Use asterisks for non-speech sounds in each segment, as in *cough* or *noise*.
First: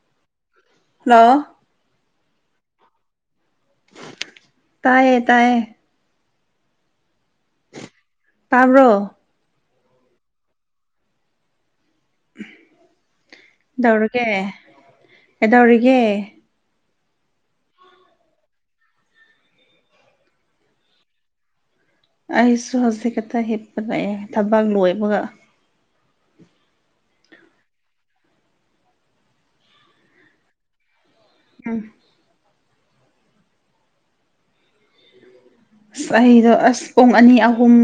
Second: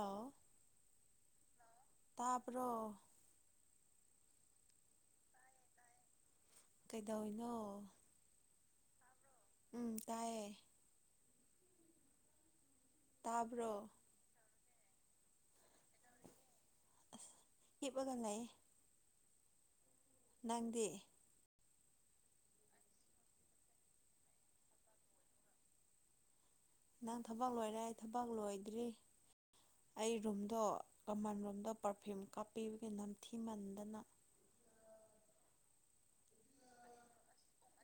ꯑꯥꯎ ꯍꯜꯂꯣ ꯇꯥꯄ꯭ꯔꯣ ꯇꯌꯦ ꯇꯥꯏꯌꯦ ꯀꯩꯗꯅ ꯈ꯭ꯔꯣ ꯎꯝ ꯇꯥꯏꯌꯦ ꯇꯥꯕ꯭ꯔꯣ ꯗꯧꯔꯒꯦ ꯀꯗꯧꯔꯤꯒꯦ ꯑ ꯍꯤꯞꯄꯒꯌꯦ ꯅꯪꯗꯦ ꯑꯩꯁꯨ ꯍꯧꯖꯤꯛ ꯛꯇ ꯍꯤꯞꯄ ꯂꯛꯑꯦ ꯊꯕꯛ ꯂꯣꯏꯕꯒ ꯅꯪ ꯊꯕꯛ ꯂꯣꯏꯔꯦ ꯑꯩ ꯊꯕꯛ ꯂꯣꯏꯗ꯭ꯔꯤ ꯑꯩ ꯔꯨꯝꯗꯣ ꯃꯃꯜꯂꯣꯝꯗ ꯎꯝ ꯄꯔꯐ꯭ꯌꯨꯝ ꯀꯥꯞꯄꯤꯕꯒꯤ ꯅꯝꯊꯤꯃꯟꯗꯅ ꯑꯁ ꯑꯩꯗꯣ ꯑꯁ ꯄꯨꯡ ꯑꯅꯤ ꯑꯍꯨꯝ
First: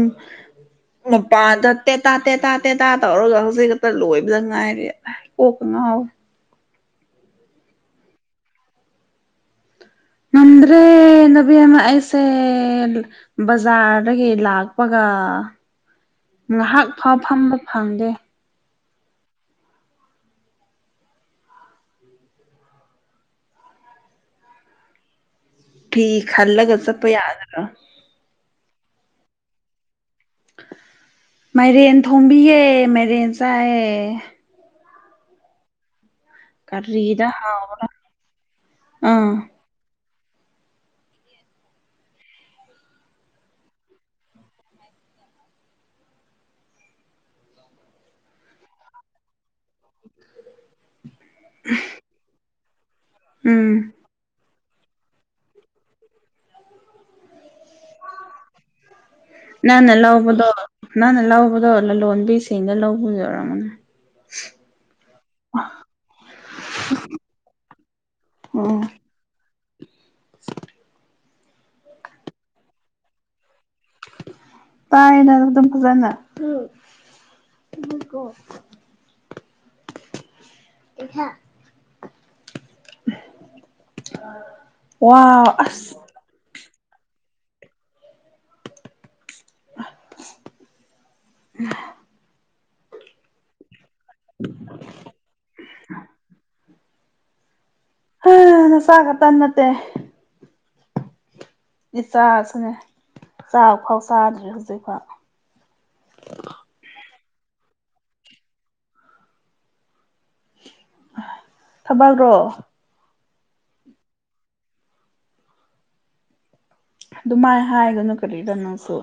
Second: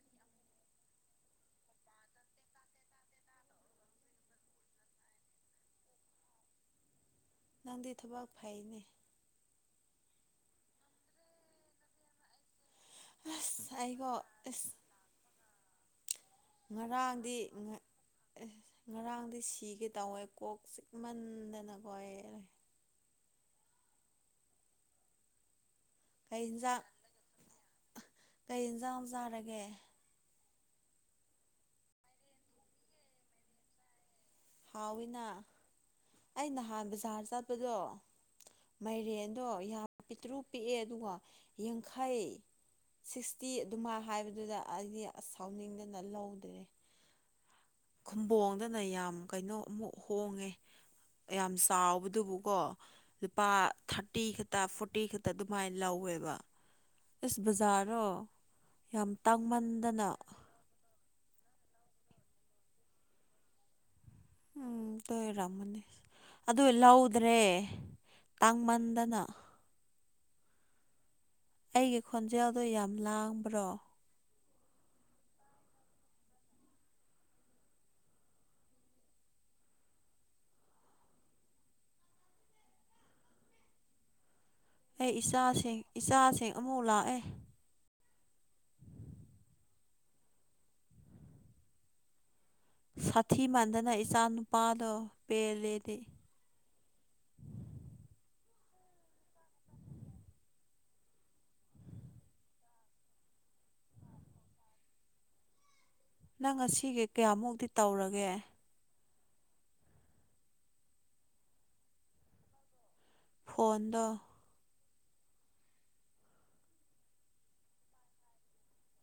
ꯃꯄꯥꯟ ꯇꯠꯇꯦ ꯇꯥꯠꯇꯦ ꯇꯥꯦ ꯇꯥ ꯇꯧꯔꯒ ꯍꯧꯖꯤꯛ ꯈꯛꯇ ꯂꯣꯏꯕꯗ ꯉꯥꯏꯔꯦ ꯀꯣꯛ *unintelligible* ꯅꯪꯗꯤ ꯊꯕꯛ ꯐꯩꯅꯦ ꯅꯗ꯭ꯔꯦ ꯅꯕꯤꯃ ꯑꯩꯁꯦ ꯑꯁ ꯑꯩꯀꯣ ꯕꯖꯥꯔꯗꯒꯤ ꯑꯁ ꯂꯥꯛꯄꯒ ꯉꯥꯏꯍꯥꯛ ꯐꯥꯎ ꯉꯔꯥꯡꯗꯤ ꯐꯝꯕ ꯐꯪꯗꯦ ꯉꯔꯥꯡꯗꯤ ꯁꯤꯒꯦ ꯇꯧꯋꯦ ꯀꯣꯛ ꯆꯤꯃꯟꯗꯅꯀꯣ ꯊ ꯀꯩ ꯍꯜꯂꯒ ꯌꯦꯟꯖꯥꯡ ꯆꯄ ꯌꯥꯗ ꯖꯖꯥꯔꯒꯦ ꯃꯥꯏꯔꯦꯟ ꯊꯣꯝꯕꯤꯌꯦ ꯃꯥꯏꯔꯦꯟ ꯆꯥꯏꯌꯦ ꯍꯥꯎꯅꯥ ꯑꯩ ꯅꯍꯥꯟ ꯀꯔꯤꯗ ꯕꯖꯥꯔ ꯆꯠꯄꯗꯣ ꯍꯥꯎꯕ꯭ꯔꯥ ꯑꯥ ꯃꯥꯏꯔꯦꯟꯗꯣ ꯄꯤꯇ꯭ꯔꯨꯛ ꯄꯤꯛꯑꯦ ꯑꯗꯨꯒ ꯌꯥꯡꯈꯥꯏꯑ ꯁꯤꯛꯁꯇꯤ ꯑꯗꯨꯃꯥꯏꯅ ꯍꯥꯏꯕꯗꯨꯗ ꯑꯩꯗꯤ ꯑꯁ ꯁꯥꯎꯅꯤꯡꯗꯅ ꯂꯧꯗ꯭ꯔꯦ ꯈꯨꯝꯝꯕꯣꯡꯗꯅ ꯌꯥꯝ ꯀꯩꯅꯣ ꯑꯃꯨꯛ ꯍꯣꯡꯉꯦ ꯌꯥꯝ ꯆꯥꯎꯕꯗꯨꯕꯨꯀꯣ ꯂꯨꯄꯥ ꯎꯝ ꯊꯥꯔꯇꯤ ꯐꯣꯔꯇꯤ ꯈꯛꯇ ꯑꯗꯨꯃꯥꯏꯅ ꯂꯧꯋꯦꯕ ꯏꯁꯁ ꯕꯖꯥꯔꯗꯣ ꯌꯥꯝ ꯅꯪꯅ ꯇꯥꯡꯃꯟꯗꯅ ꯂꯧꯕꯗꯣ ꯅꯪꯅ ꯂꯧꯕꯗꯣ ꯂꯂꯣꯟꯕꯤꯁꯤꯡꯅ ꯂꯧꯕ ꯌ ꯑꯣꯏꯔꯝꯃꯅꯦ ꯎꯝ ꯇꯣꯏꯔꯝ ꯃꯅꯤ ꯑꯗ ꯏ ꯂ ꯍꯎꯗ꯭ꯔꯦ ꯇꯥꯡ ꯃꯟꯗꯅ ꯁ ꯑꯩꯒꯤ ꯈꯣꯟꯖꯦꯜꯗꯣ ꯌꯥꯝ ꯂꯥꯡꯕ꯭ꯔꯣ ꯇꯅꯗꯝ ꯀꯖꯅ ꯊꯀꯣ ꯑꯦꯍ ꯑꯩ ꯏꯆꯥꯁꯤꯡ ꯏꯆꯥꯁꯤꯡ ꯑꯃꯨꯛ ꯂꯥꯛꯑꯦ ꯎ ꯁꯥꯊꯤ ꯃꯥꯟꯗꯅ ꯏꯆꯥ ꯅꯨꯨꯄꯥꯗꯣ ꯄꯦꯜꯂꯦꯗꯤ ꯍꯥꯅ ꯆꯒ ꯇꯅꯠꯇꯦ ꯏ ꯆꯁꯨꯅꯦ ꯆꯥꯕ ꯐꯥꯎ ꯆꯥꯗ꯭ꯔꯦ ꯍꯧꯖꯤꯛꯐꯥꯎ ꯅꯪ ꯉꯁꯤꯒꯦ ꯀꯌꯥꯃꯨꯛꯗꯤꯤ ꯇꯧꯔꯒꯦ ꯊꯕꯛ꯭ꯔꯣ ꯐꯣꯟꯣꯟꯗ ꯑꯗꯨꯃꯥꯏ ꯍꯥꯏꯒꯅꯨ ꯀꯔꯤꯗꯅꯣꯁꯦ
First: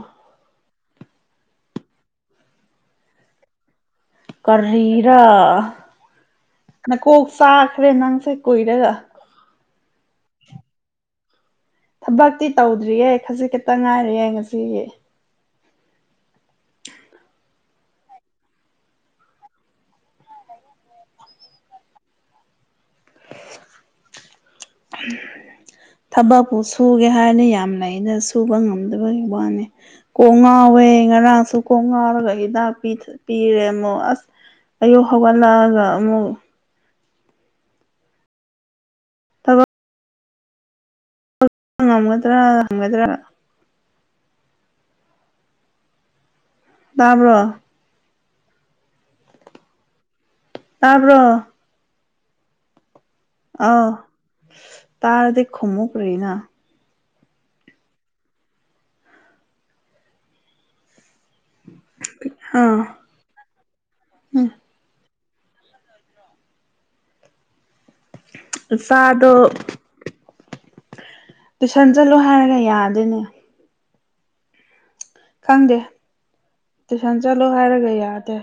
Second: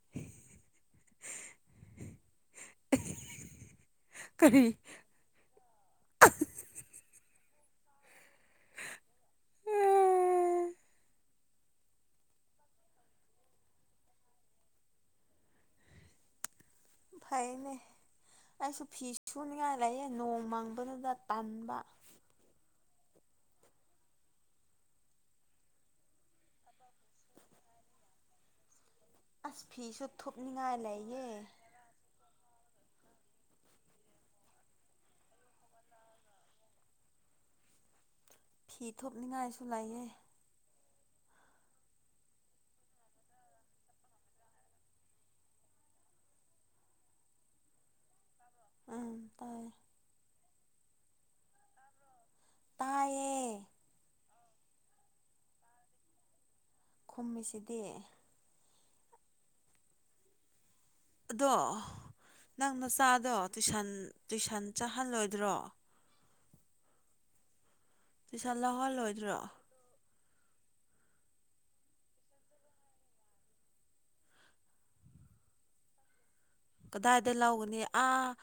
*unintelligible* ꯀꯔꯤ ꯀꯔꯤꯔꯥ ꯃ ꯀꯣ ꯁꯥꯈꯔ ꯏꯅꯥꯅꯁꯦ ꯀꯏꯔꯦꯒ ꯊꯕꯛꯇꯤ ꯇꯧꯗ꯭ꯔꯤꯌꯦꯦ ꯈꯖꯤꯛ ꯈꯛꯇ ꯉꯥꯏꯔꯌꯦꯦ ꯉꯁꯤꯒꯤ ꯐꯥꯏꯅꯦ ꯑꯩꯁꯨ ꯐꯤ ꯁꯨꯅꯤꯡꯉꯥꯏ ꯂꯩꯌꯦ ꯅꯣꯡ ꯃꯪꯕꯗꯨꯗ ꯇꯟꯕ ꯊꯕꯛꯄꯨ ꯁꯨꯒꯦ ꯍꯥꯏꯅ ꯌꯥꯝ ꯂꯩꯩꯅ ꯁꯨꯕ ꯉꯝ ꯑꯁ ꯅꯦꯦ ꯐꯤꯁꯨ ꯊꯨꯞꯅꯤꯡꯉꯥꯏ ꯀꯉꯥꯕꯦ ꯂꯩꯌꯦ ꯏꯁꯨ ꯀꯉꯥꯔ ꯀ ꯥꯛ ꯄꯤꯔꯦ ꯑꯃꯨꯛ ꯑꯁ ꯑꯌꯨꯛ ꯍꯧꯒꯠꯂꯛꯑꯒ ꯑꯃꯨꯛ ꯊꯣꯛꯅꯤꯡꯉꯥꯏꯁꯨ ꯊꯕꯛ ꯂꯩꯌꯦ ꯉꯝꯒꯗ꯭ꯔꯥ ꯍꯪꯒꯗ꯭ꯔꯥ ꯇꯥꯕ꯭ꯔꯣ ꯑꯇ ꯇꯥꯕ꯭ꯔꯣ ꯇꯥꯏꯌꯦꯦ ꯑ ꯇꯥꯔꯗꯤ ꯈꯃꯨꯛ꯭ꯔꯔꯤꯅ ꯈꯨꯝꯃꯤꯁꯤꯗꯤ ꯑꯗꯣ ꯅꯪ ꯑꯥ ꯃꯆꯥꯗꯣ ꯇꯨꯏꯁꯟ ꯎꯝ ꯇꯨꯏꯁꯟ ꯆꯥꯍꯜꯂꯣꯏꯗ꯭ꯔꯣ ꯇꯨꯁꯟ ꯏꯆꯥꯗꯣ ꯂꯧꯍꯜꯂꯣꯏꯗ꯭ꯔꯣ ꯇꯨꯏꯁꯟ ꯆꯠꯂꯣ ꯍꯥꯏꯔꯒ ꯌꯥꯗꯣꯏꯅꯦ ꯈꯪꯗꯦ ꯇꯨꯏꯁꯟ ꯀꯗꯥꯏꯗꯒꯤ ꯆꯠꯂꯣ ꯂꯧꯥꯎꯒꯅꯤ ꯍꯥꯏꯔꯒ ꯌꯥꯗꯦ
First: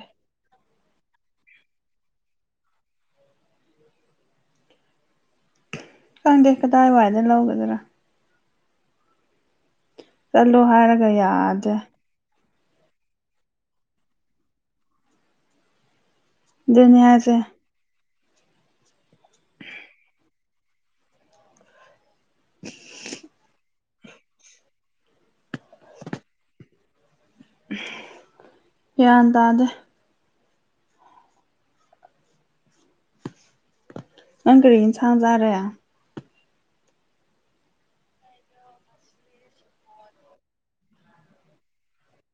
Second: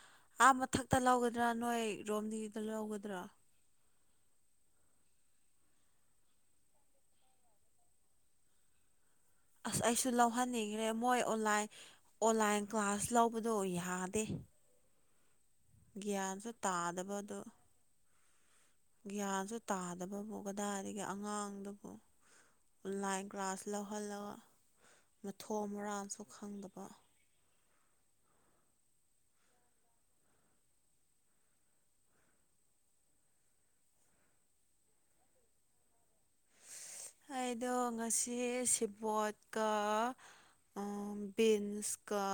ꯑ ꯏꯊꯛꯇ ꯂꯧꯒꯗ꯭ꯔꯥ ꯅꯣꯏ ꯔꯣꯝꯗꯤꯗ ꯂꯧꯒꯗ꯭ꯔꯥ ꯈꯪꯗꯦ ꯀꯗꯥꯏꯋꯥꯏꯗ ꯂꯧꯒꯗꯔꯥ ꯑꯁ ꯑꯩꯁꯨ ꯆꯠꯂꯣ ꯂꯧꯍꯟꯅꯤꯡꯈ꯭ꯔꯦ ꯍꯥꯏꯔꯒ ꯃꯣꯏ ꯑꯣꯟꯂꯥꯏꯟ ꯌꯥꯗꯦ ꯑꯣꯟꯂꯥꯏꯟ ꯒꯥꯁ ꯂꯧꯕꯗꯣ ꯌꯥꯗꯦ ꯒ꯭ꯌꯥꯟꯁꯨ ꯑꯗꯨꯅꯤ ꯍꯥꯏꯁꯦ ꯇꯥꯗꯕꯗꯣ ꯒ꯭ꯌꯥꯟꯁꯨ ꯇꯥꯗꯕꯕꯨ ꯀꯗꯥꯏꯗꯒꯤ ꯑꯉꯥꯡꯗꯨꯕꯨ ꯑꯣꯟꯂꯥꯏꯟ ꯀ꯭ꯂꯥꯁ ꯂꯧꯍꯜꯂꯒ ꯃꯊꯣ ꯃꯔꯥꯡꯜꯁꯨ ꯈꯪꯗꯕ ꯌꯥ ꯇꯗ ꯑꯪ ꯀꯔꯤꯅ ꯁꯥꯡꯖꯥꯔꯦ ꯑꯩꯗꯣ ꯉꯁꯤ ꯁꯤꯕꯣꯠꯀ ꯕꯤꯤꯟꯁꯀꯥ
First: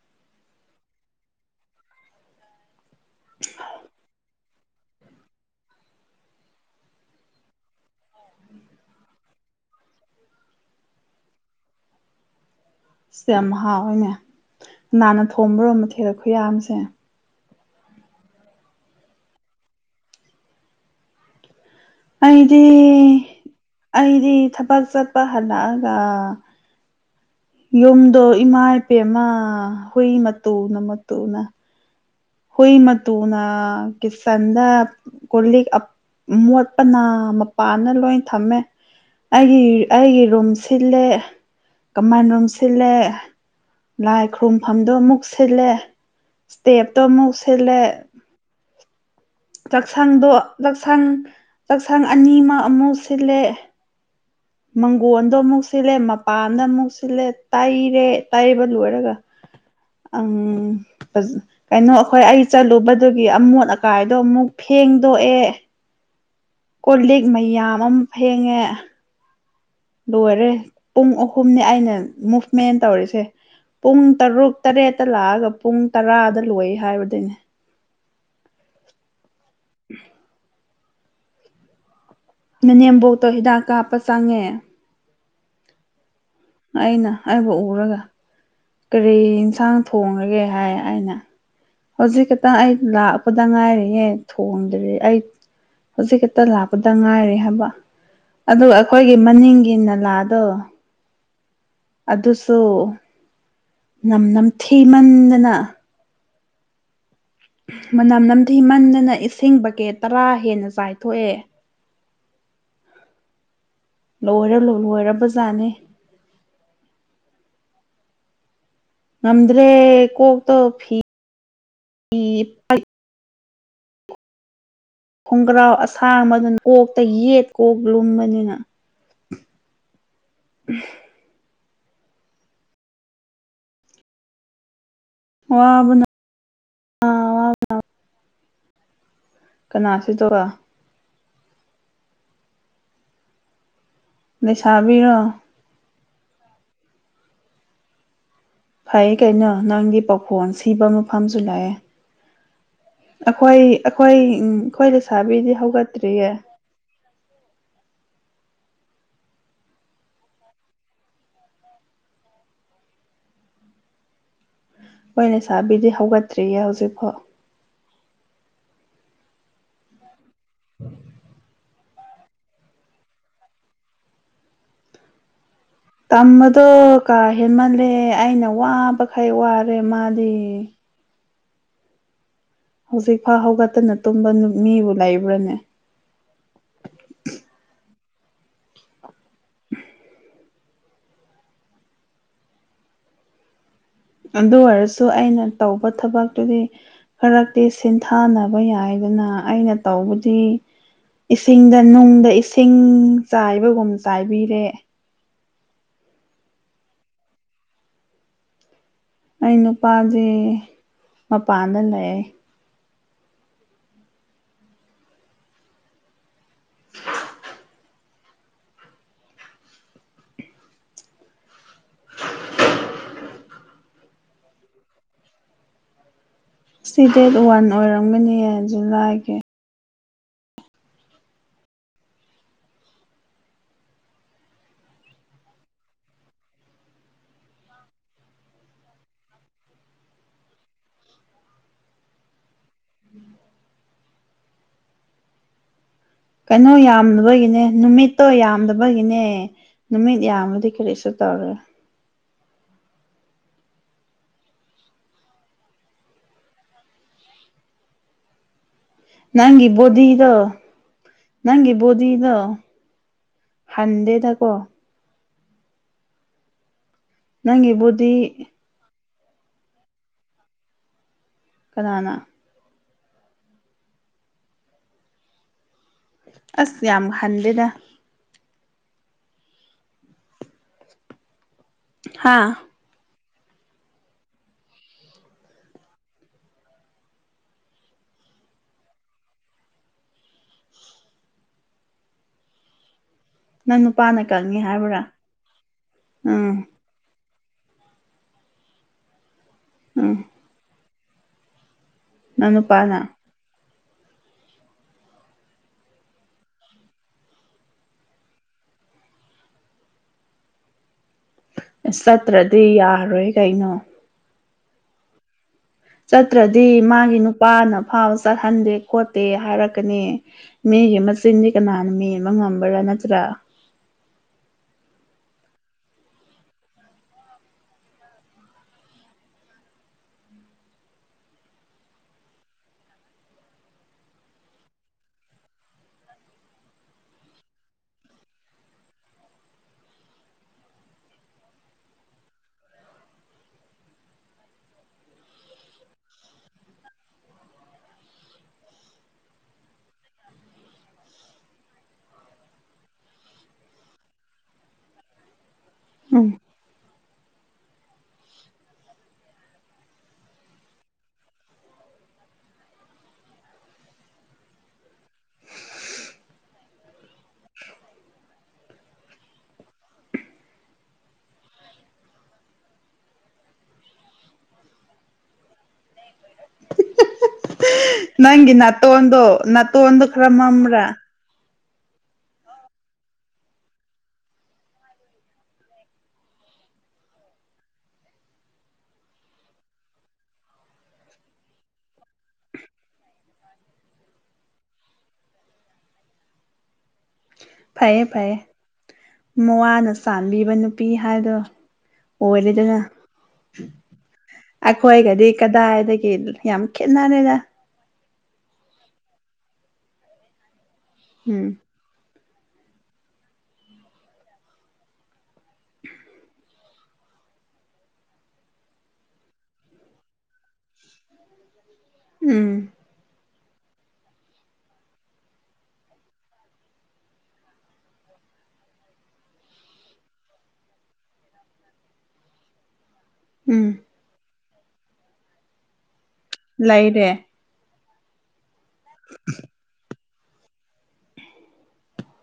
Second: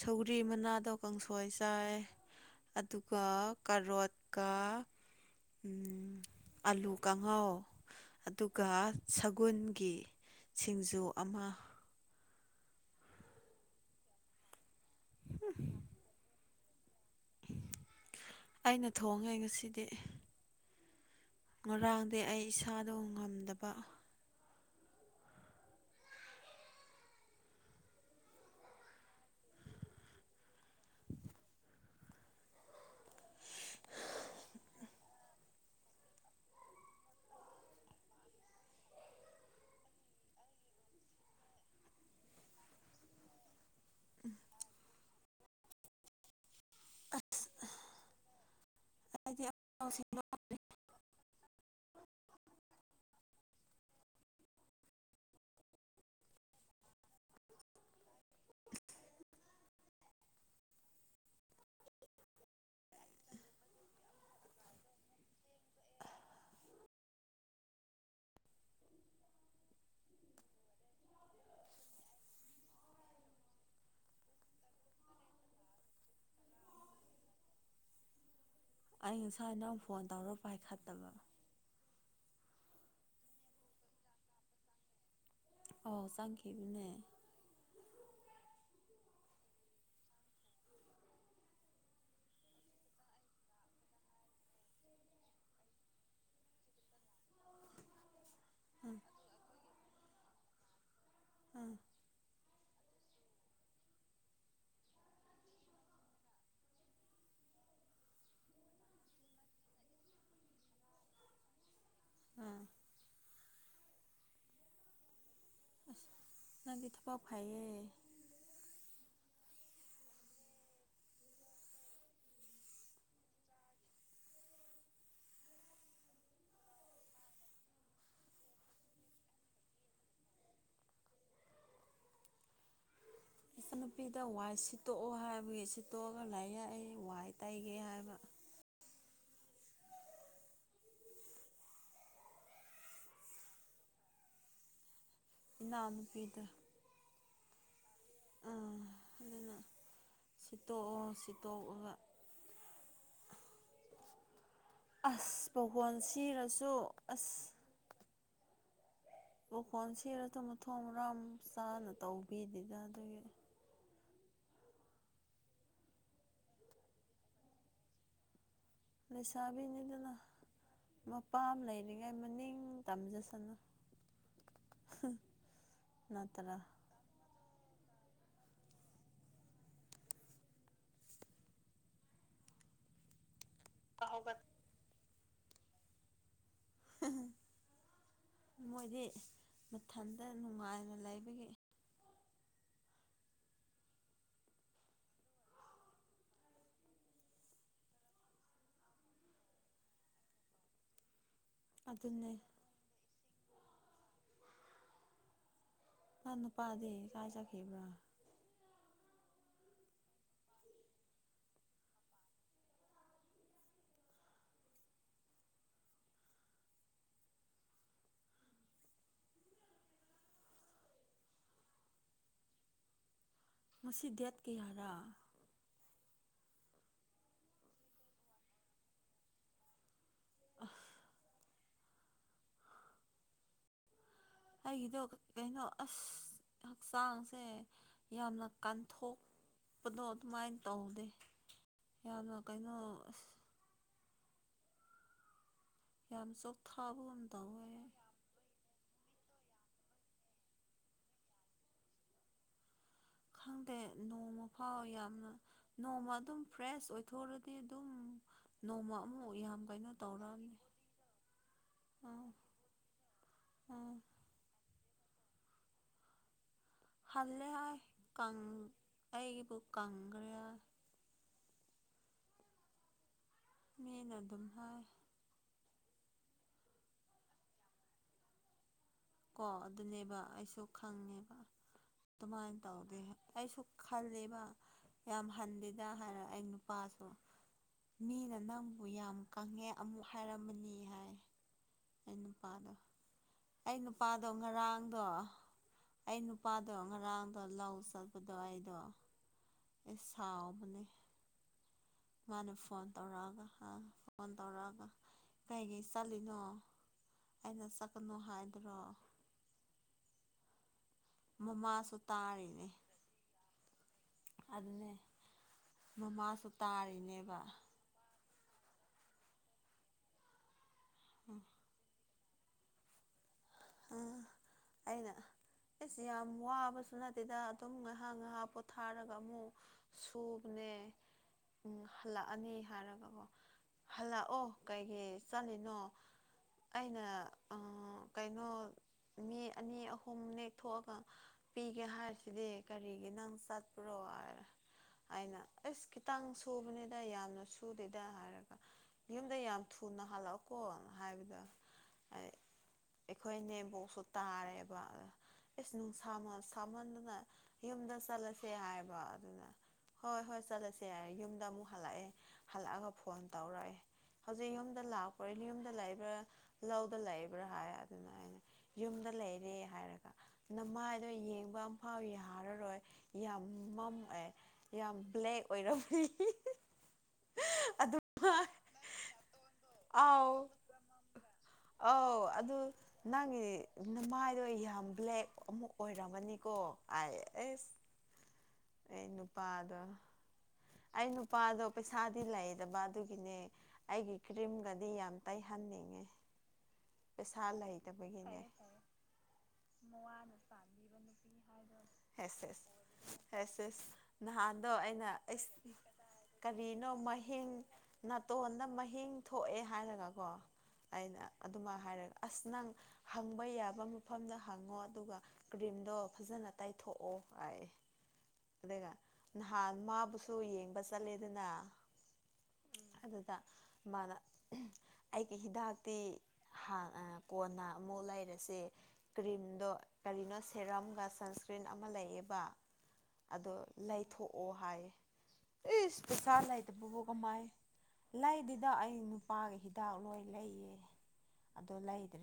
ꯁꯧꯒ꯭ꯔꯤ ꯃꯅꯥꯗꯣ ꯀꯥꯡꯁꯣꯏ ꯆꯥꯏ ꯑꯗꯨꯒ ꯀꯔꯣꯠꯀ ꯎꯝ ꯑꯜꯂꯨ ꯀꯥꯡꯪꯍꯥꯎ ꯑꯗꯨꯒ ꯁꯒꯣꯜꯒꯤ ꯁꯤꯡꯖꯨ ꯑꯃ ꯁꯤ ꯌꯥꯝ ꯍꯥꯎꯋꯏꯅꯦ ꯅꯥꯟꯅ ꯊꯣꯕꯔꯣꯝ ꯃ ꯊꯦꯔꯛ ꯈꯨꯌꯥ ꯑꯃꯁꯁꯦ ꯑꯩꯅ ꯊꯣꯡꯉꯦ ꯉꯁꯤꯗꯤ ꯉꯔꯥꯡꯗꯤ ꯑꯩ ꯑꯩꯗꯤ ꯏꯁꯥꯗꯣ ꯉꯝꯗꯕ ꯆꯄꯥ ꯆꯄ ꯍꯜꯂꯑꯒ ꯌꯨꯝꯗꯣ ꯏꯃꯥ ꯏꯄꯦꯃ ꯍꯨꯏ ꯃꯇꯨꯅ ꯃꯇꯨꯅ ꯍꯣꯏ ꯃ ꯇꯨꯡꯅ ꯀ ꯆꯟꯗ ꯀꯂꯤ ꯃꯣꯠꯄꯅ ꯃꯄꯥꯟꯅ ꯂꯣꯏ ꯊꯝꯃꯦ ꯑꯩꯒꯤ ꯑꯩꯒꯤ ꯔꯨꯝ ꯁꯤꯜꯂꯦ ꯀꯃꯥꯟ ꯔꯨꯝ ꯁꯤꯜꯂꯦ ꯂꯥꯏ ꯈꯨꯔꯨꯝꯐꯝꯗꯣ ꯑꯃꯨꯛ ꯁꯤꯜꯂꯦ ꯏꯁꯇꯦꯞꯇꯣ ꯑꯃꯨꯛ ꯁꯤꯜꯂꯦ ꯑꯩꯗꯤ ꯆꯥꯛꯁꯥꯡꯗꯣ ꯆꯥꯛꯁꯥꯡ ꯆꯥꯛꯁꯥꯡ ꯑꯅꯤ ꯑꯃ ꯑꯃꯨꯛ ꯁꯤꯜꯂꯦ ꯃꯪꯒꯣꯜꯗꯣ ꯑꯃꯨꯛ ꯁꯤꯜꯂꯦ ꯃꯄꯥꯟꯗ ꯑꯃꯨꯛ ꯁꯤꯜꯂꯦ ꯇꯩꯔꯦ ꯇꯩꯕ ꯂꯣꯏꯔꯒ ꯎꯝ ꯀꯩꯅꯣ ꯑꯩꯈꯣꯏ ꯑꯩ ꯆꯠꯂꯨꯕꯗꯨꯒꯤ ꯑꯃꯣꯠ ꯀꯥꯏꯗꯣ ꯑꯃꯨꯛ ꯐꯦꯡꯗꯣꯛꯑꯦ ꯀꯣꯂꯦꯛ ꯃꯌꯥꯝ ꯑꯃ ꯐꯦꯡꯉꯦ ꯂꯣꯏꯔꯦ ꯄꯨꯡ ꯑꯍꯨꯝꯅꯤ ꯑꯩꯅ ꯃꯨꯚꯃꯦꯟ ꯇꯧꯔꯤꯁꯦ ꯄꯨꯡ ꯇꯔꯨꯛ ꯇꯔꯦꯠꯇ ꯂꯥꯛꯑꯒ ꯄꯨꯡ ꯇꯔꯥꯗ ꯂꯣꯏ ꯍꯥꯏꯕꯗꯨꯅꯦ ꯑꯩ ꯉꯁꯥ ꯅꯪ ꯐꯣꯟ ꯇꯧꯔ ꯄꯥꯏꯈꯠꯦ ꯅꯅꯦꯝꯕꯣꯛꯇꯣ ꯍꯤꯗꯥꯛ ꯀꯥꯞꯄ ꯆꯪꯉꯦ ꯑꯣ ꯆ ꯑꯩꯅ ꯑꯩꯕꯨ ꯎꯔꯒ ꯀꯔꯤ ꯌꯦꯟꯁꯥꯡ ꯊꯣꯡꯉꯒꯦ ꯍꯥꯏ ꯑꯩꯅ ꯍꯧꯖꯤꯛ ꯇꯪ ꯑꯩ ꯂꯥꯛꯄꯗ ꯉꯥꯏꯔꯤꯌꯦꯦ ꯊꯣꯡꯗ꯭ꯔꯤꯦ ꯑꯩ ꯍꯧꯖꯤꯛ ꯈꯛꯇ ꯂꯥꯛꯄꯗ ꯉꯥꯏꯔꯦ ꯍꯥꯏꯕ ꯑꯗꯨꯒ ꯎꯝ ꯑꯩꯈꯣꯏꯒꯤ ꯃꯅꯤꯡꯒꯤ ꯅꯂꯥꯗꯣ ꯎꯝ ꯑꯗꯨꯁꯨ ꯅꯝ ꯅꯝꯊꯤꯃꯟꯗꯅ ꯃꯅꯝ ꯅꯝꯊꯤ ꯃꯗꯅ ꯏꯁꯤꯡ ꯕꯀꯦꯠ ꯇꯔꯥ ꯍꯦꯟꯅ ꯆꯥꯏꯊꯣꯛꯑꯦ ꯑꯝ ꯂꯣꯏꯔꯣꯏ ꯂꯣꯏꯔꯕꯖꯥꯠꯅꯦ ꯇ ꯐꯩ ꯉꯝꯗ꯭ꯔꯦ ꯀꯣꯛꯇꯣ ꯐꯤ ꯈꯣꯡꯒ꯭ꯔꯥꯎ ꯑꯁꯥꯡꯕꯗꯨꯅ ꯀꯣꯛꯇ ꯌꯦꯠ ꯀꯣꯛ ꯂꯨꯝꯕꯅꯤꯅ *unintelligible* ꯅꯨꯄꯤꯗ ꯋꯥꯁꯤ ꯇꯣꯛꯑꯣ ꯍꯥꯏꯕꯒꯤ ꯁꯤ ꯋꯥꯕꯅ ꯇꯣꯛꯑꯒ ꯂꯥꯏꯏ ꯑꯩ ꯋꯥꯏ ꯇꯩꯒꯦ ꯍꯥꯏꯕ ꯀꯅꯥꯁꯤꯗꯨ ꯑ ꯁꯥꯕꯤꯔꯣ ꯏ ꯅꯨꯄꯤꯗ ꯐꯩ ꯀꯩꯅꯣ ꯅꯪꯒꯤ ꯄꯥꯎꯈꯣꯟ ꯁꯤꯕ ꯁꯤꯠꯇꯣꯛꯑꯣ ꯃꯐꯝꯁꯨ ꯂꯥꯛꯑꯦ ꯁꯤꯠꯇꯣꯛꯑꯒ ꯑꯩꯈꯣꯏ ꯑꯩꯈꯣꯏ ꯎ ꯑꯁ ꯄꯣꯒꯣꯟ ꯁꯤꯔꯁꯨ ꯑꯁ ꯎꯈꯣꯟ ꯁꯤꯔ ꯊꯨꯝ ꯃ ꯊꯣꯡ ꯔꯝ ꯆꯥꯅ ꯇꯧꯕꯤꯗꯨꯗ ꯑꯗꯨꯒꯤ ꯍ ꯂꯩ ꯁꯥꯥꯕꯤꯗꯤ ꯍꯧꯒꯠꯇ꯭ꯔꯤꯌꯦ ꯍꯧꯖꯤꯛꯐꯣ ꯂꯩꯁꯥꯕꯤꯅꯤꯗꯅ ꯃꯄꯥ ꯑꯃ ꯂꯩꯔꯤꯉ ꯃꯅꯤ ꯇꯝꯖꯁꯅ ꯇꯃꯗꯣ ꯀꯥꯏ ꯍꯦꯟꯃꯜꯂꯦ ꯑꯩꯅ ꯋꯥꯕꯈꯩ ꯋꯥꯔꯦ ꯃꯥꯗꯤ ꯍꯧꯖꯤꯛ ꯐꯥꯎ ꯍꯧꯒꯠꯇꯅ ꯇꯨꯝꯕ ꯃꯤꯕꯨ ꯂꯩꯕ꯭ꯔꯥꯅꯦ ꯃꯣꯏꯗꯤ ꯃꯊꯟꯇ ꯅꯨꯡꯉꯥꯏꯅ ꯂꯩꯕꯒꯤ ꯑꯗꯨ ꯑꯣꯏꯔꯁꯨ ꯑꯩꯅ ꯇꯧꯕ ꯊꯕꯛꯇꯨꯗꯤ ꯐꯔꯛꯇꯤ ꯁꯤꯟꯊꯥꯅꯕ ꯌꯥꯏꯗꯅ ꯑꯩꯅ ꯇꯧꯕꯗꯤ ꯏꯁꯤꯡꯗ ꯅꯨꯡꯗ ꯑꯗꯨꯅꯦ ꯏꯁꯤꯡ ꯆꯥꯏꯕꯒꯨꯝ ꯆꯥꯏꯕꯤꯔꯦ ꯅꯥꯟ ꯅꯨꯄꯥꯗꯦ ꯆꯥ ꯆꯈꯤꯕ꯭ꯔꯥ ꯑꯩ ꯅꯨꯄꯥꯁꯦ ꯃꯄꯥꯟꯗ ꯂꯩ *inaudible* ꯃꯁꯤ ꯗꯦꯠ ꯀꯌꯥꯔꯥ ꯁꯤ ꯗꯦꯠ ꯋꯥꯟ ꯑꯣꯏꯔꯝꯒꯅꯤꯌꯦ ꯖꯨꯂꯥꯏꯒꯤ ꯑ ꯑꯩꯗꯣ ꯀꯩꯅꯩꯅꯣ ꯑꯁ ꯍꯛꯆꯥꯡꯁꯦ ꯌꯥꯝꯅ ꯀꯥꯟꯊꯣꯛ ꯄꯗꯣ ꯑꯗꯨꯃꯥꯏꯅ ꯇꯧꯗꯦ ꯌꯥꯝꯅ ꯀꯩꯅꯣ ꯌꯥꯝ ꯀꯩꯅꯣ ꯆꯣꯛꯊꯥꯕꯒꯨꯝ ꯌꯥꯝꯗꯕꯒꯤꯅꯦ ꯇꯧꯋꯦ ꯅꯨꯃꯤꯠꯇꯣ ꯌꯥꯝꯗꯕꯒꯤꯅꯦ ꯑꯦ ꯅꯨꯃꯤꯠ ꯌꯥꯝꯃꯗꯤ ꯀꯔꯤꯁꯨ ꯇꯧꯔꯦ ꯈꯪ ꯗ ꯅꯣꯡꯃ ꯐꯥꯎ ꯌꯥꯝꯅ ꯅꯣꯡꯃ ꯑꯗꯨꯝ ꯐ꯭ꯔꯦꯁ ꯑꯣꯏꯊꯣꯛꯣꯔꯗꯤ ꯑꯗꯨꯝ ꯅꯣꯡꯃ ꯑꯃꯨꯛ ꯌꯥꯝ ꯀꯩꯅꯣ ꯅꯪꯒꯤꯕꯨꯣꯗꯤꯗꯣ ꯇꯧꯔꯛꯑꯅꯤ ꯑꯥ ꯅꯪꯒꯤꯕꯨꯣꯗꯤꯗꯣ ꯑꯥ ꯍꯟꯗꯦꯗꯀꯣ ꯍꯜꯂꯦ ꯅꯪꯒꯤ ꯍꯥꯏꯏ ꯕꯣꯗꯤ ꯑꯩꯕꯨ ꯀꯪꯈ꯭ꯔꯦ ꯍꯥꯏ ꯀꯅꯥꯅ ꯃꯅ ꯑꯗꯨꯝ ꯍꯥꯏꯥꯏ ꯑꯁ ꯌꯥꯝ ꯍꯟꯗꯦꯅꯦ ꯀꯣ ꯑꯗꯨꯅꯦꯕ ꯑꯩꯁꯨ ꯈꯪꯉꯦꯕ ꯍꯥ ꯑꯗꯨꯃꯥꯏꯅ ꯇꯧꯗꯦ ꯑꯩꯁꯨ ꯈꯜꯂꯦꯕ ꯌꯥꯝ ꯍꯟꯗꯦꯗ ꯍꯥꯏꯔ ꯑꯩ ꯅꯨꯄꯥꯁꯨ ꯃꯤꯅ ꯅꯪꯕꯨ ꯌꯥꯝ ꯀꯪꯉꯦ ꯑꯃꯨꯛ ꯍꯥꯏꯔꯝꯃꯅꯤ ꯍꯥꯏ ꯏ ꯅꯨꯄꯥꯗ ꯑꯩ ꯅꯪ ꯅꯨꯄꯥꯅ ꯅꯨꯄꯥꯗꯣ ꯀꯪꯉꯦ ꯉꯔꯥꯡꯗꯣ ꯍꯥꯏꯕ꯭ꯔꯥ ꯑꯩ ꯎꯝ ꯅꯨꯄꯥꯗꯣ ꯉꯔꯥꯡ ꯑꯗꯣ ꯂꯧ ꯆꯠꯄꯗꯣ ꯑꯩꯗꯣ ꯑꯩ ꯎꯝ ꯁꯥꯎꯕꯅꯦ ꯅꯪ ꯃꯥꯅꯦ ꯐꯣꯟ ꯅꯨꯄꯥꯅ ꯇꯧꯔꯑꯒ ꯍꯥ ꯐꯣꯟ ꯇꯧꯔꯛꯑꯒ ꯀꯩꯀꯩ ꯆꯠꯂꯤꯅꯣ ꯑꯩꯅ ꯆꯠꯀꯅꯨ ꯍꯥꯏ ꯄꯇ꯭ꯔꯣ ꯑꯁ ꯆꯠꯇ꯭ꯔꯗꯤ ꯇꯥꯔꯤꯅꯦ ꯌꯥꯔꯣꯏ ꯀꯩꯅꯣ ꯑꯗꯨꯅꯦ ꯃꯃꯥꯁꯨ ꯆꯠꯇ꯭ꯔꯗꯤ ꯃꯥꯒꯤ ꯇꯥꯔꯤꯅꯦꯕ ꯅꯨꯄꯥꯅ ꯐꯥꯎ ꯆꯠꯍꯟꯗꯦ ꯈꯣꯠꯇꯦ ꯍꯥꯏꯔꯛꯀꯅꯤ ꯃꯤꯒꯤ ꯃꯆꯤꯟꯗꯤ ꯀꯅꯥꯅ ꯃꯤꯦꯟꯕ ꯉꯝꯕ꯭ꯔꯥ ꯅꯠꯇ꯭ꯔꯥ ꯑꯩꯅ ꯑꯩꯁ ꯌꯥꯝ ꯋꯥꯕꯁꯨ ꯅꯠꯇꯦꯗ ꯑꯗꯨꯝ ꯉꯥꯏꯍꯥꯛ ꯉꯥꯏꯍꯥꯛ ꯄꯣꯊꯥꯔꯒ ꯑꯃꯨꯛ ꯁꯨꯕꯅꯦ ꯎꯝ ꯍꯜꯂꯛꯑꯅꯤ ꯍꯥꯏꯔꯒꯀꯣ ꯍꯜꯂꯛꯑꯣ ꯀꯩꯒꯤ ꯆꯠꯂꯤꯅꯣ ꯑꯩꯅ ꯀꯥꯏꯩꯅꯣ ꯃꯤ ꯑꯅꯤ ꯑꯍꯨꯝ ꯅꯦꯛꯊꯑꯒ ꯄꯤꯒꯦ ꯍꯥꯏꯔꯁꯤꯗꯤ ꯀꯔꯤꯒꯤ ꯅꯪ ꯆꯠꯄꯨꯔꯣ ꯔ ꯍꯥꯏꯅ ꯑꯁ ꯈꯤꯇꯪ ꯁꯨꯕꯅꯤꯗ ꯌꯥꯝꯅ ꯁꯨꯗꯦꯗ ꯍꯥꯏꯔꯒ ꯌꯨꯝꯗ ꯌꯥꯝ ꯊꯨꯅ ꯍꯜꯂꯛꯑꯣꯀꯣꯅ ꯍꯥꯏꯕꯗ ꯑꯩꯈꯣꯏ ꯅꯦꯝꯕꯣꯛꯁꯨ ꯇꯥꯔꯦꯕ ꯑꯦꯁ ꯎꯝ ꯅꯨꯡꯁꯥ ꯌꯗ ꯆꯂꯁꯦ ꯍꯥꯏ ꯍꯣꯏ ꯍꯣꯏ ꯆꯠꯂꯁꯦ ꯌꯥꯔꯦ ꯌꯨꯝꯗ ꯑꯃꯨꯛ ꯍꯜꯂꯛꯑꯦ ꯍꯜꯂꯛꯑꯒ ꯐꯣꯟ ꯇꯧꯔꯛꯑꯦ ꯍꯧꯖꯤꯛ ꯌꯨꯝꯗ ꯂꯥꯛꯄ ꯌꯨꯝꯗ ꯂꯩꯏꯕ꯭ꯔꯥ ꯂꯧꯗ ꯂꯥꯛꯏꯕ꯭ꯔꯥ ꯍꯥꯏ ꯑꯗꯨꯅ ꯍꯥꯏꯩꯅ ꯌꯨꯝꯗ ꯂꯩꯔꯦ ꯍꯥꯏꯔꯒ ꯅꯃꯥꯏꯗꯣ ꯌꯦꯡꯕ ꯑꯃꯝꯐꯥꯎ ꯌꯥꯔꯔꯣꯏ ꯌꯥꯝ ꯃꯝꯑꯦ ꯌꯥꯝ ꯕ꯭ꯂꯦꯛ ꯑꯣꯏꯔꯝꯃꯤ ꯑꯗꯨ ꯅꯪꯒꯤ ꯅꯠꯇꯣꯟꯗꯨ ꯅꯠꯇ ꯑꯣꯟ ꯈꯔ ꯃꯥꯝ꯭ꯔꯥ ꯑ ꯑꯣ ꯑꯗꯨ ꯅꯪꯒꯤ ꯅꯃꯥꯏꯗꯣ ꯌꯥꯝ ꯕ꯭ꯂꯦꯛ ꯑꯃꯨ ꯑꯣꯏꯔꯝꯃꯅꯤꯀꯣ ꯑꯩ ꯑꯩ ꯅꯨꯄꯥꯗ ꯑꯩ ꯅꯨꯄꯥꯗꯣ ꯄꯩꯁꯥꯗꯤ ꯂꯩꯗꯕ ꯑꯗꯨꯒꯤꯅꯦ ꯑꯩꯒꯤ ꯀ꯭ꯔꯤꯝꯒꯗꯤ ꯌꯥꯝ ꯇꯩꯍ ꯊꯅꯤꯡꯉ ꯐꯩꯌꯦ ꯐꯩꯌꯦ ꯃꯋꯥꯅ ꯆꯥꯟꯕꯤꯕ ꯅꯨꯄꯤ ꯍꯥꯏꯗꯣ ꯑꯣꯅꯦꯗꯅ ꯑꯦꯁ ꯑꯦꯁ ꯅꯍꯥꯟꯗꯣ ꯑꯩꯅꯁ ꯀꯗꯥꯏꯗꯒꯤ ꯌꯥꯝ ꯀꯔꯤꯅꯣ ꯈꯦꯠꯅꯔꯦꯗ ꯃꯍꯤꯡ ꯅꯥꯇꯣꯟꯗ ꯃꯍꯤꯡ ꯊꯣꯛꯑꯦ ꯍꯥꯏꯔꯒ ꯀꯣ ꯑꯩꯅ ꯎꯝ ꯑꯗꯨꯃꯥꯏ ꯍꯥꯏꯔꯒ ꯑꯁ ꯅꯪ ꯍꯪꯕ ꯌꯥꯕ ꯃꯐꯝꯗ ꯍꯪꯉꯣ ꯑꯗꯨꯒ ꯀ꯭ꯔꯤꯝꯗꯣ ꯐꯖꯅ ꯇꯥꯏꯊꯣꯛꯑꯣ ꯍꯥꯏꯑꯦ ꯑꯗꯨꯒ ꯅꯍꯥꯟ ꯃꯥꯕꯨꯁꯨ ꯌꯦꯡꯕ ꯆꯠꯂꯦꯗꯅ ꯎꯝ ꯑꯗꯨꯗ ꯃꯥꯅ ꯑꯩꯒꯤ ꯍꯤꯗꯥꯛꯇꯤ ꯀꯣꯟꯅ ꯑꯃꯨꯛ ꯂꯩꯔꯁꯦ ꯀ꯭ꯔꯤꯝꯗꯣ ꯀꯔꯤꯅꯣ ꯁꯦꯔꯝꯒ ꯁ ꯏꯁ ꯄ꯭ꯔꯤꯟ ꯑꯃ ꯂꯩꯌꯦꯕ ꯑꯗꯣ ꯎꯝ ꯂꯩꯊꯣꯛꯑꯣ ꯍꯥꯏ ꯏꯁ ꯄꯩꯁꯥ ꯂꯩꯇ ꯄꯨꯕ ꯂꯩꯔꯦ ꯀꯃꯥꯏ ꯂꯩꯗꯨꯗ ꯑꯩ ꯅꯨꯄꯥꯒꯤ ꯍꯤꯗꯥꯛ ꯂꯣꯏ ꯂꯩꯌꯦ ꯑꯗꯣ ꯂꯩꯗ꯭ꯔꯦ